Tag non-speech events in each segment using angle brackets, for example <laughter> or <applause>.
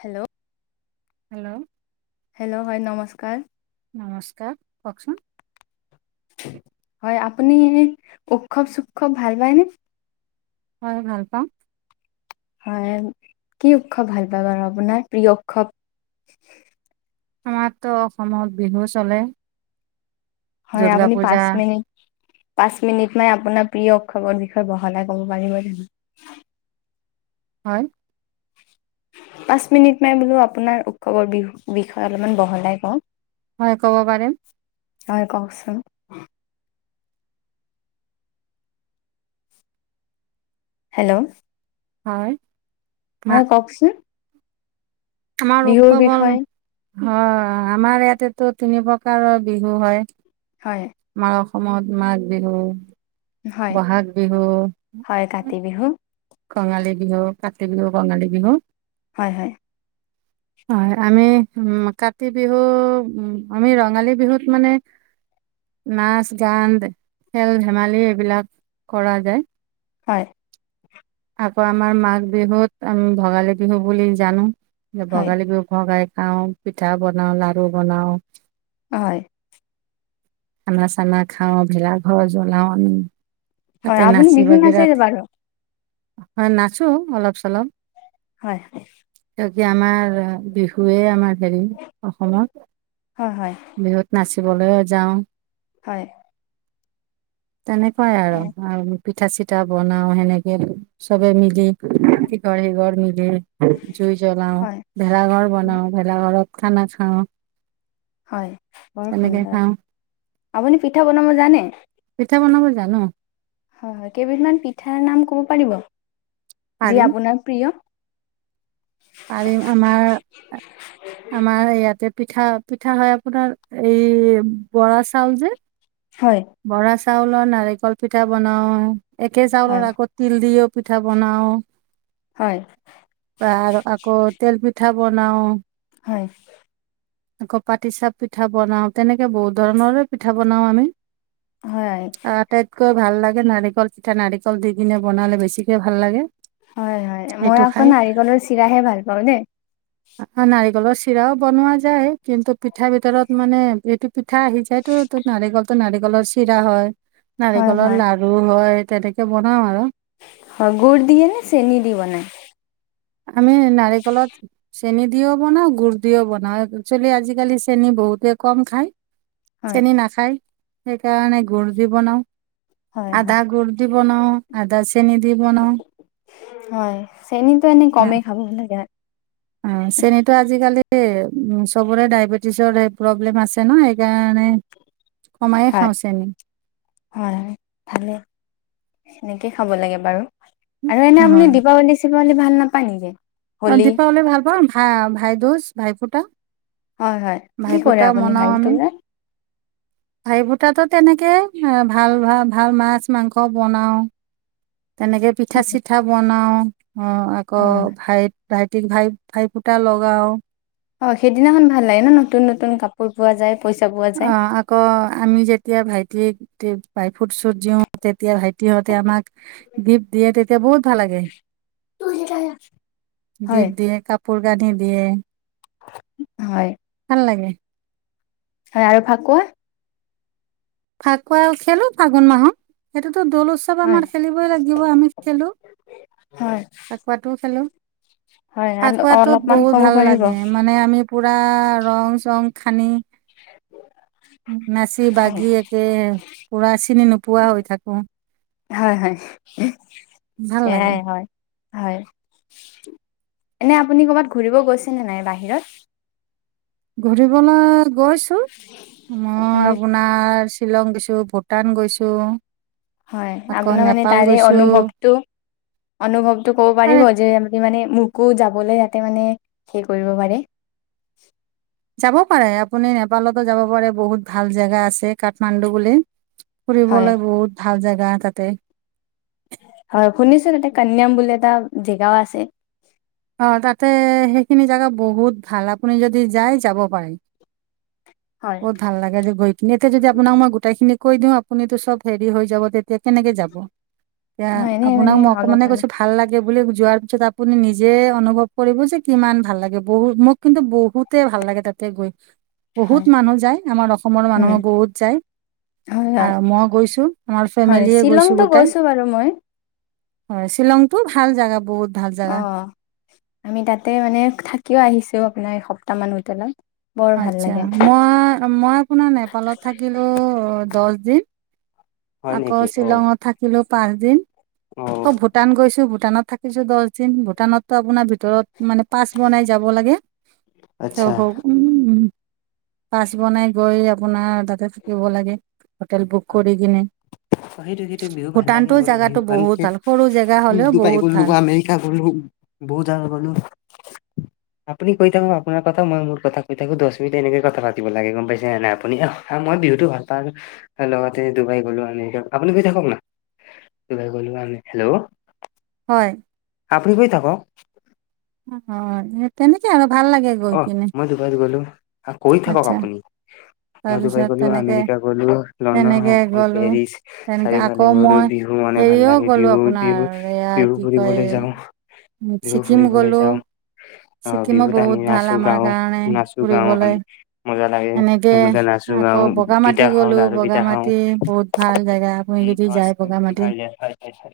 Hello. Hello. Hello হয় নমস্কাৰ। নমস্কাৰ, কওঁক চোন? হয়, আপুনি উৎসৱ-চুৎসৱ ভাল পায় নে? হয় ভাল পাওঁ। হয়, কি উৎসৱ ভাল পায় বাৰু আপোনাৰ প্ৰিয় উৎসৱ? আমাৰতো অসমত বিহু চলে। হয় দুৰ্গা আপুনি পূজা পাঁচ মিনিট পাঁচ মিনিট মানে আপোনাৰ প্ৰিয় উৎসৱৰ বিষয়ে বহলাই ক'ব পাৰিব নেকি? হয়। <inaudible> পাঁচ মিনিট মই বোলোঁ আপোনাৰ উৎসৱৰ বিহুৰ বিষয়ে অলপমান বহলাই কওঁ। হয় ক'ব পাৰে। হয় কওঁকচোন। হেল্ল'। হয়। মা হয় কওঁকচোন। আমাৰ উৎসৱ, বিষয়ে অ' আমাৰ ইয়াতেতো তিনি প্ৰকাৰৰ বিহু হয়। হয়। আমাৰ অসমত মাঘ বিহু, হয় বহাগ বিহু, হয় কাতি বিহু। কঙালী বিহু, কাতি বিহু, কঙালী বিহু। হয় হয়। <inaudible> হয় আমি উম কাতি বিহু উ আমি ৰঙালী বিহুত মানে নাচ গান, খেল ধেমালি, এইবিলাক কৰা যায়। হয়। আকৌ' আমাৰ মাঘ বিহুত আমি ভোগালী বিহু বুলি জানোঁ। হয় ভোগালী বিহু ভগাই খাওঁ পিঠা বনাওঁ, লাৰু বনাওঁ। হয়। খানা চানা খাওঁ, ভেলাঘৰ জ্বলাও আমি, হয় তাতে আপুনি নাচি বিহু বাগি নাচে ৰাতি বাৰু হয়, নাচো অলপ চলপ। হয় হয়। এ, কি আমাৰ বিহ হুৱেই আমাৰ হেৰি অসমত হয় হয় বিহুত নাচিবলৈ যাওঁ। হয়। তেনেকুৱাই আৰু, আৰু পিঠা চিঠা বনাও সেনেকে চবে মি লি ইঘৰ সিঘৰ মিলি জুই জ্বলাও, হয় ভেলাঘৰ বনাও ভেলাঘৰত খানা খাওঁ। হয় বৰ তেনেকে সুন্দৰ, খাওঁ আপুনি পিঠা বনাব জানে? পিঠা বনাব জানো। হয় হয় কেইবিধমান পিঠাৰ নাম ক'ব পাৰিব? যি পাৰিম আপোনাৰ প্ৰিয়? পাৰিম আমাৰ আমাৰ ইয়াতে পিঠা পিঠা হয় আপোনাৰ এই বৰা চাউল যে হয়। বৰা চাউলৰ নাৰিকল পিঠা বনাওঁ, একে হয় চাউলৰ আগত তিল দিও পিঠা বনাওঁ। হয় বা আৰু আকৌ তেল পিঠা বনাওঁ। হয় আকৌ পাতি চাহ পিঠা বনাও, তেনেকে বহুত ধৰণৰে পিঠা বনাও আমি। হয়। আটাইতকৈ ভাল লাগে নাৰিকল পিঠা, নাৰিকল দি কিনে বনালে বেছিকে ভাল লাগে। হয় হয়, মই সেইটো আকৌ খাই নাৰিকলৰ চিৰাহে ভাল পাওঁ দেই। নাৰিকলৰ চিৰাও বনোৱা যায় কিন্তু পিঠা ভিতৰত মানে এইটো পিঠা আহি যায়তো ত' নাৰিকলটো নাৰিকলৰ চিৰা হয়, হয় নাৰিকলৰ হয় লাৰ ৰু হয় তেনেকে বনাওঁ আৰু। হয়, গুৰ দিয়ে নে চেনি দি বনাই? আমি নাৰিকলত চেনি দিওঁ বনাওঁ, গুৰ দিওঁ বনাওঁ, একচোৱেলি আজিকালি চেনি বহুতে কম খায়। হয় চেনি নাখায় সেইকাৰণে গুৰ দি বনাওঁ, হয় হয় আধা গুৰ দি বনাওঁ আধা চেনি দি বনাওঁ। হয়, চেনিটো এনে কমেই খাব লাগে। অ' চেনীটো আজিকালি চবৰে ডায়বেটিছৰ সেই প্ৰব্লেম আছে ন' সেইকাৰণে কমায়ে হয় খাওঁ চেনি। হয়, ভালে, সেনেকেই খাব লাগে বাৰু। আৰু এনে আপুনি হয় দীপাৱলী চিপাৱলী ভাল নাপায় নেকি? অ' হোলী দীপাৱলী ভাল পাওঁ, ভা ভাই দ'জ, ভাই ফুটা। হয় হয়। কি ভাই কৰে ফুটাও আপুনি মনাওঁ আমি। ভাইটিটোলে ভাই ফুটাটো তেনেকে ভাল ভা ভাল মাছ, মাংস বনাওঁ। তেনেকে পিঠা চিঠা বনাওঁ, অ' আকৌ ভাইত ভাইটিক ভাই, ভাই ফুটা লগাও। অ' সেইদিনাখন ভাল লাগে ন' নতুন নতুন কাপোৰ পোৱা যায় পইচা পোৱা যায়। ক আমি যেতিয়া ভাইটিক ভাই ফুট চুট দিওঁ তেতিয়া ভাইটিহঁতে আমাক গিফ্ট দিয়ে তেতিয়া বহুত ভাল লাগে। হয় গিফ্ট দিয়ে কাপ পোৰ কানি দিয়ে। হয়। ভাল লাগে। হয় আৰু ফাকুৱা? ফাকুৱাও খেলোঁ ফাগুণ মাহত, সেইটোতো দলোচ চব হয় আমাৰ খেলিবই লাগিব, আমি খেলোঁ। হয় ফাকুৱাটো খেলোঁ। হয় আৰু ফাকুৱাটোত অলপমান বহুত ক'ব ভাল পাৰিব লাগে মানে আমি পুৰা ৰং চং সানি নাচি হয় বাগি এক এ, পুৰা চিনি নোপোৱা হৈ থাকোঁ। হয় হয়, ভাল লাগে সেয়াই হয়। হয়। এনে আপুনি ক'ৰবাত ঘূৰিব গৈছেনে নাই বাহিৰত? ঘূৰিবলৈ গৈছোঁ, মই আপোনাৰ নাৰ শ্বিলং গৈছোঁ, ভূটান গৈছোঁ। হয়, আপোনাৰ মানে তাৰে অনুভৱটো, অনুভৱটো ক'ব পাৰে পাৰিব যে যি মানে মোকো যাবলৈ যাতে মানে সে কৰিব পাৰে। যাব পাৰে, আপুনি নেপালতো যাব পাৰে, বহুত ভাল জেগা আছে কাঠমাণ্ডু বুলি। হয় ফুৰিবলৈ বহুত ভাল জেগা তাতে। হয়, শুনিছোঁ তাতে কান্যাম বুলি এটা জেগাও আছে। অ' তাতে সেইখিনি জাগা বহুত ভাল, আপুনি যদি যায় যাব পাৰে। হয় বহুত ভাল লাগে যে গৈ এনেটো যদি আপোনাক মই গোটেই খিনি কৈ দিওঁ আপুনিতটো চব হেৰি হৈ যাব। তেতিয়া কেনেকে যাব? এতিয়া হয় এনে আপোনাক মানে মই অলপ অকমানে মানে কৈছো ভাল লাগে বুলি যোৱাৰ পিছত আপুনি নিজ জেই অনুভৱ কৰিব যে কিমান ভাল লাগে, বহু মোক কিন্তু বহুতে ভাল লাগে তাতে গৈ। বহুত হয় মানুহ যায় আমাৰ অসমৰ উম মানুহো বহুত যায়। হয় হয় আৰু মই গৈছোঁ আমাৰ হয় ফেমিলীয়ে গৈছোঁ শ্বিলংতো গোটাই। গৈছো বাৰু মই হয়, শ্বিলংতটো ভাল জাগা বহুত। ভাল জাগা অ', আমি তাতে মানে থাকিও আহিছো। আপোনাৰ এসপ্তাহ মান হোটেলত। বৰ ভাল আচ্ছা, লাগে। মই মই আপোনাৰ নেপালত থাকিলোঁ দহ দিন। <inaudible> আকৌ অ শ্বিলঙত থাকিলো পাঁচদিন। অ'। আকৌ ভূটান গৈছো ভূটানত থাকিছো দহ দিন। ভূটানতো আপোনাৰ ভিতৰত মানে পাচ বনাই যাব লাগে ত আচ্ছা হ পাছ বনাই গৈ আপোনাৰ তাতে থাকিব লাগে। হোটেল বুক কৰি কিনে। সেইটো সেইটো বিহু ভাল লাগে ভূটানতো মোৰো জেগাটো বিহু বহুত মানকে ভাল সৰু জেগা হ'লেও বহুত ভাল <unintelligible> আমেৰিকা গ'লো বহুত জেগা গ'লোঁ। <inaudible> আপুনি কৈ থাকক আপোনাৰ কথা মোৰ কথা কৈ থাকো, দহ মিনিট এনেকে কথা পাতিব লাগে গ'ম পাইছে নে নাই আপুনি? অ'। হা মই বিহুতো ভাল পাওঁ। লগতে ডুবাই গ'লো আমেৰিকা আপুনি গৈ থাকক না, ডুবাই গ'লো আমি, হেল্ল'? হয়। আপুনি কৈ থাকক। অ', তেনেকে আৰু ভাল লাগে। গৈ অ', কিনে মই ডুবাৰত গ'লো, কৈ থাকক আচ্ছা আপুনি। মই ডুবাই তাৰপিছত গ'লো, তেনেকে আমেৰিকা গলো, লণ্ডন, তেনেকে হংকং, গ'লো পেৰিছ তেনেকে আকৌ চাৰিফালে গ'লো মই বিহু মানে ভাল হেৰিও লাগে গ'লো বিহুত, আপোনাৰ বিহুত এয়া বিহু কি কয় ফুৰিবলৈ যাওঁ। বিহু ছিকিম ফুৰিবলৈ গ'লো, যাওঁ আহ ছিকিম বিহুত আমি বহুত ভাল নাচো আমাৰ গাওঁ কাৰণে নাচো গাওঁ ফুৰিবলৈ, আমি মজা লাগে এনেকে সেনেকে নাচো গাওঁ আকৌ পিঠা বগামাটি খাওঁ গ'লোঁ। লাৰু পিঠা খাওঁ বগামাটি বহুত ভাল জেগা, আপুনি যদি যায় বগামাটি।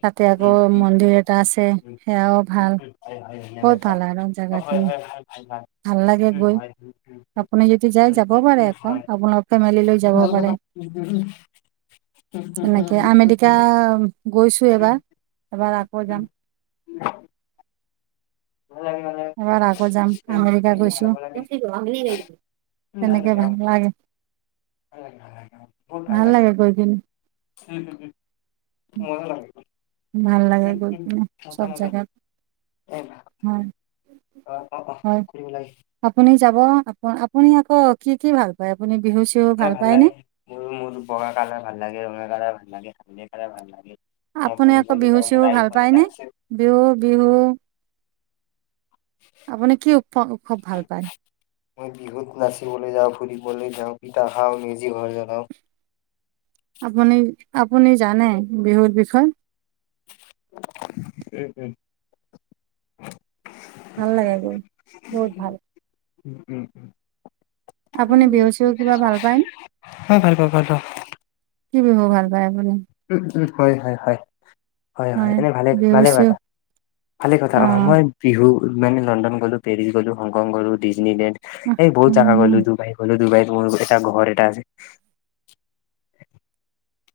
তাতে আকৌ মন্দিৰ এটা আছে সেয়াও ভাল। হয়, হয়। বহুত ভাল আৰু জেগাখিনি। ভাল লাগে উম গৈ। আপুনি যদি যাই যাব পাৰে আকৌ হয়। আপোনাৰ ফেমিলি লৈ যাব পাৰে। <unintelligible> তেনেকে আমেৰিকা গৈছো এবাৰ। ভাল এবাৰ আকৌ যাম। <inaudible> <unintelligible> এবাৰ আকৌ যাম, আমেৰিকা ভাল লাগে ভাল গৈছো হ'ব লাগে তেনেকে লাগে অ ভাল লাগে। ভাল লাগে গৈ পিনে। <unintelligible> মজা লাগে ভাল লাগে গৈ কিনে চব জেগাত <unintelligible> হয়। অ', অ', অ', হয় কৰিব লাগে। আপুনি যাব, আ-আপুনি আকৌ কি কি ভাল পায়? আপুনি বিহু চিহু মই ভাল পায়নে লাগে, মোৰ -মোৰ বগা কালাৰ ভাল লাগে, ৰঙা কালাৰ ভাল লাগে, হালধীয়া কালাৰ ভাল লাগে। মই আপুনি আকৌ ফুৰিবলৈ বিহু যাওঁ, চিহু মোৰ ভাল আইফোন পায়নে এটা আছে। বিহু- বিহু। আপুনি কি উৎস- উৎসৱ ভাল পায়? মই বিহুত নাচিবলৈ যাওঁ, ফুৰিবলৈ যাওঁ, পিঠা খাওঁ, মেজি ঘৰ জ্বলাওঁ। আপুনি, আপুনি জানে বিহুৰ বিষয়ে? উম- উম। ভাল লাগে গৈ, বহুত ভাল। উম। অ', আপুনি বিহু চিহু কিবা ভাল পায় ভাল পাওঁ, ভাল পাওঁ। কি বিহু ভাল পায় আপুনি? উম-উম, হয়-হয়- হয়। হয়-হয় হয় এনে ভালে বিহু -ভালে চিহু কথা, ভালে কথা অ', মই বিহু মানে লণ্ডন গ'লো, পেৰিছ গ'লো, হংকং গলো, ডিজনীলেণ্ড, অ এই বহুত জাগাত গ'লো দুুবাইত গ'লো দুবাইত মোৰ এটা ঘৰ এটা আছে।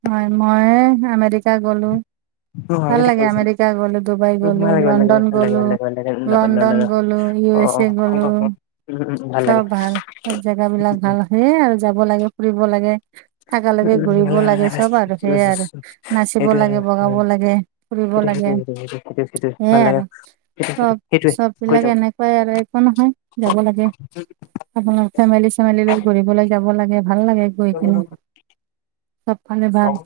হয় মই আমেৰিকা গ'লোঁ। উম, আমি ভাল দেখি লাগে আহিছো। আমেৰিকা গ'লো, ডুবাই উম, ভাল গ'লো, লাগে ভাল লাগে লণ্ডন ভাল লাগে ভাল গলো। লাগে ভাল লাগে উম, লণ্ডন গ'লো, অ ইউ এছ অ, এ গ'লো। Hong Kong Hong Kong. উম উম উম, লাগে চব ভাল, জেগা বিলাক উম উম ভাল সেয়ে আৰু যাব লাগে ফুৰিব লাগে। থাকা লৈকে উম, ঘুৰিব ভাল ভাল লাগে চব আৰু সেইটোৱে সেয়াই আৰু, সেইটো নাচিব লাগে, বগাব সেইটো লাগে। ফুৰিব সেইটো লাগে, সেইটো সেইটো সেইটো ভাল সেইয়াই লাগে আৰু, সেইটো সেইটো সেইটোৱে চব-চব কৈ বিলাক থাকক এনেকে কয় আৰু একো নহয়, যাব লাগে। আপোনাৰ ফেমিলি চেমেলি লৈ ঘুৰিবলৈ যাব লাগে ভাল লাগে। গৈ কিনে, চবফালে উম ভাল।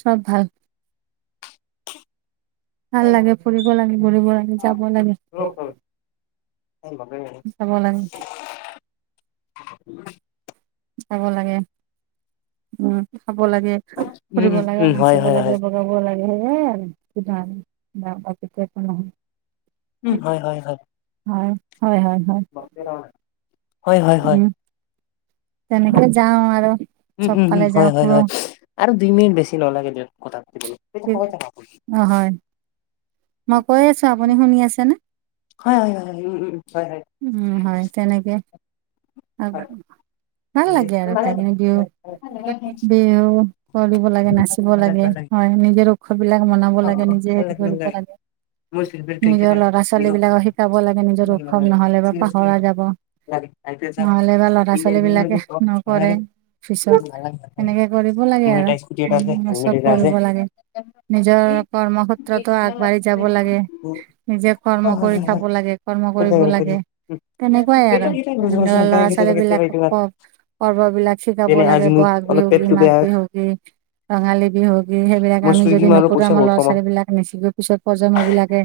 চব ভাল। ভাল লাগে, ফুৰিব লাগে, ঘূৰিব লাগে, যাব লাগে। উম ভালেই। যাব লাগে চাব লাগে। উম, খাব লাগে, উম ফুৰিব লাগে উম হয় নাচিব হয় লাগে হয় ৰ'ব লাগে সেয়াই আৰু, কি কেতিয়াবা একো নহয়। উম, হয়-হয়- হয়। হয়, হয়-হয়-হয়। হয়- হয় -হয়। তেনেকে যাওঁ আৰু, উম, উম, উম, চবফালে হয়, যাওঁ হয়, ফুৰো। হয় আৰু দুই মিনিট বেছি ন লাগে দে কথাটোতে। অ', হয়, মই কৈ আছো, আপুনি শুনি আছেনে? হয়, হয়, হয়, উম, উম, হয়, হয়, উম হয়, তেনেকে। হয়। ভাল মানে লাগে আৰু ভাল খাই দিওঁ। বিহু কৰিব লাগে নাচিব লাগে হয় নিজেতো উৎসৱ বিলাক মনাব অ লাগে অ নিজে ভাল হেৰি ভাল কৰিব লাগে। মোৰ ফেভৰেট নিজৰ ক্ৰিকেটাৰ ল'ৰা-ছোৱালী বিৰাট বিলাকক শিকাব লাগে নিজৰ ভাল লাগে। উৎসৱ নহ'লে বা চি এছ কে পাহৰা যাব। লাগে আই পি এল চাম নহ'লে বা ল'ৰা- ইণ্ডিয়ান ছোৱালী প্ৰিমিয়াৰ বিলাকে লীগ অ ভাল নকৰে লাগে পিছত ভাল লাগে ভাল লাগে। সেনেকে কৰিব লাগে মোৰ এটা আৰু, স্কুটি এটা আছে, উম হেলমেট চব এটা আছে। কৰিব লাগে। নিজৰ কৰ্মক্ষেত্ৰতো আগবাঢ়ি যাব লাগে। নিজে হয়, কৰ্ম কৰি খাব লাগে, কৰ্ম কৰিব লাগে। তেনেকুৱাই আৰু, ল'ৰা হয়, -ছোৱালী বিলাক, হয়, হয়। ক-কৰ্ম বিলাক। শিকাব যেনে লাগে আজি মোৰ বহাগ অলপ বিহু কি? পেটটো মাঘ বেয়া বিহু কি? ৰঙালী বিহু কি সেইবিলাক মই আমি যদি চুইগি মাৰো নকৰো পইচা আমাৰ বহুত লৰা - কমাম ছোৱালীবিলাক এনে চিগৈ পিছত প্ৰজন্মবিলাকে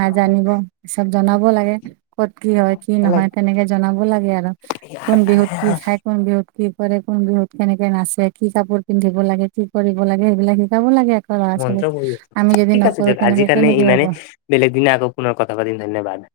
নাজানিব, চব জনাব লাগে। ক'ত কি হয় কি নহয় তেনেকে জনাব লাগে আৰু কোন বিহুত কি খাই? কোন বিহুত কি কৰে কোন বিহুত কেনেকে নাচে কি কাপোৰ পিন্ধিব লাগে কি কৰিব লাগে সেইবিলাক শিকাব লাগে? লৰা - মন্ত্ৰ ছোৱালীক, পঢ়ি আমি যদি ঠিক আছে নকৰোঁ দিয়ক আজিৰ তেনেকে কাৰণে কেনেকৈ ইমানে হ'ব? বেলেগ দিনে আকৌ পুনৰ কথা পাতিম ধন্যবাদ।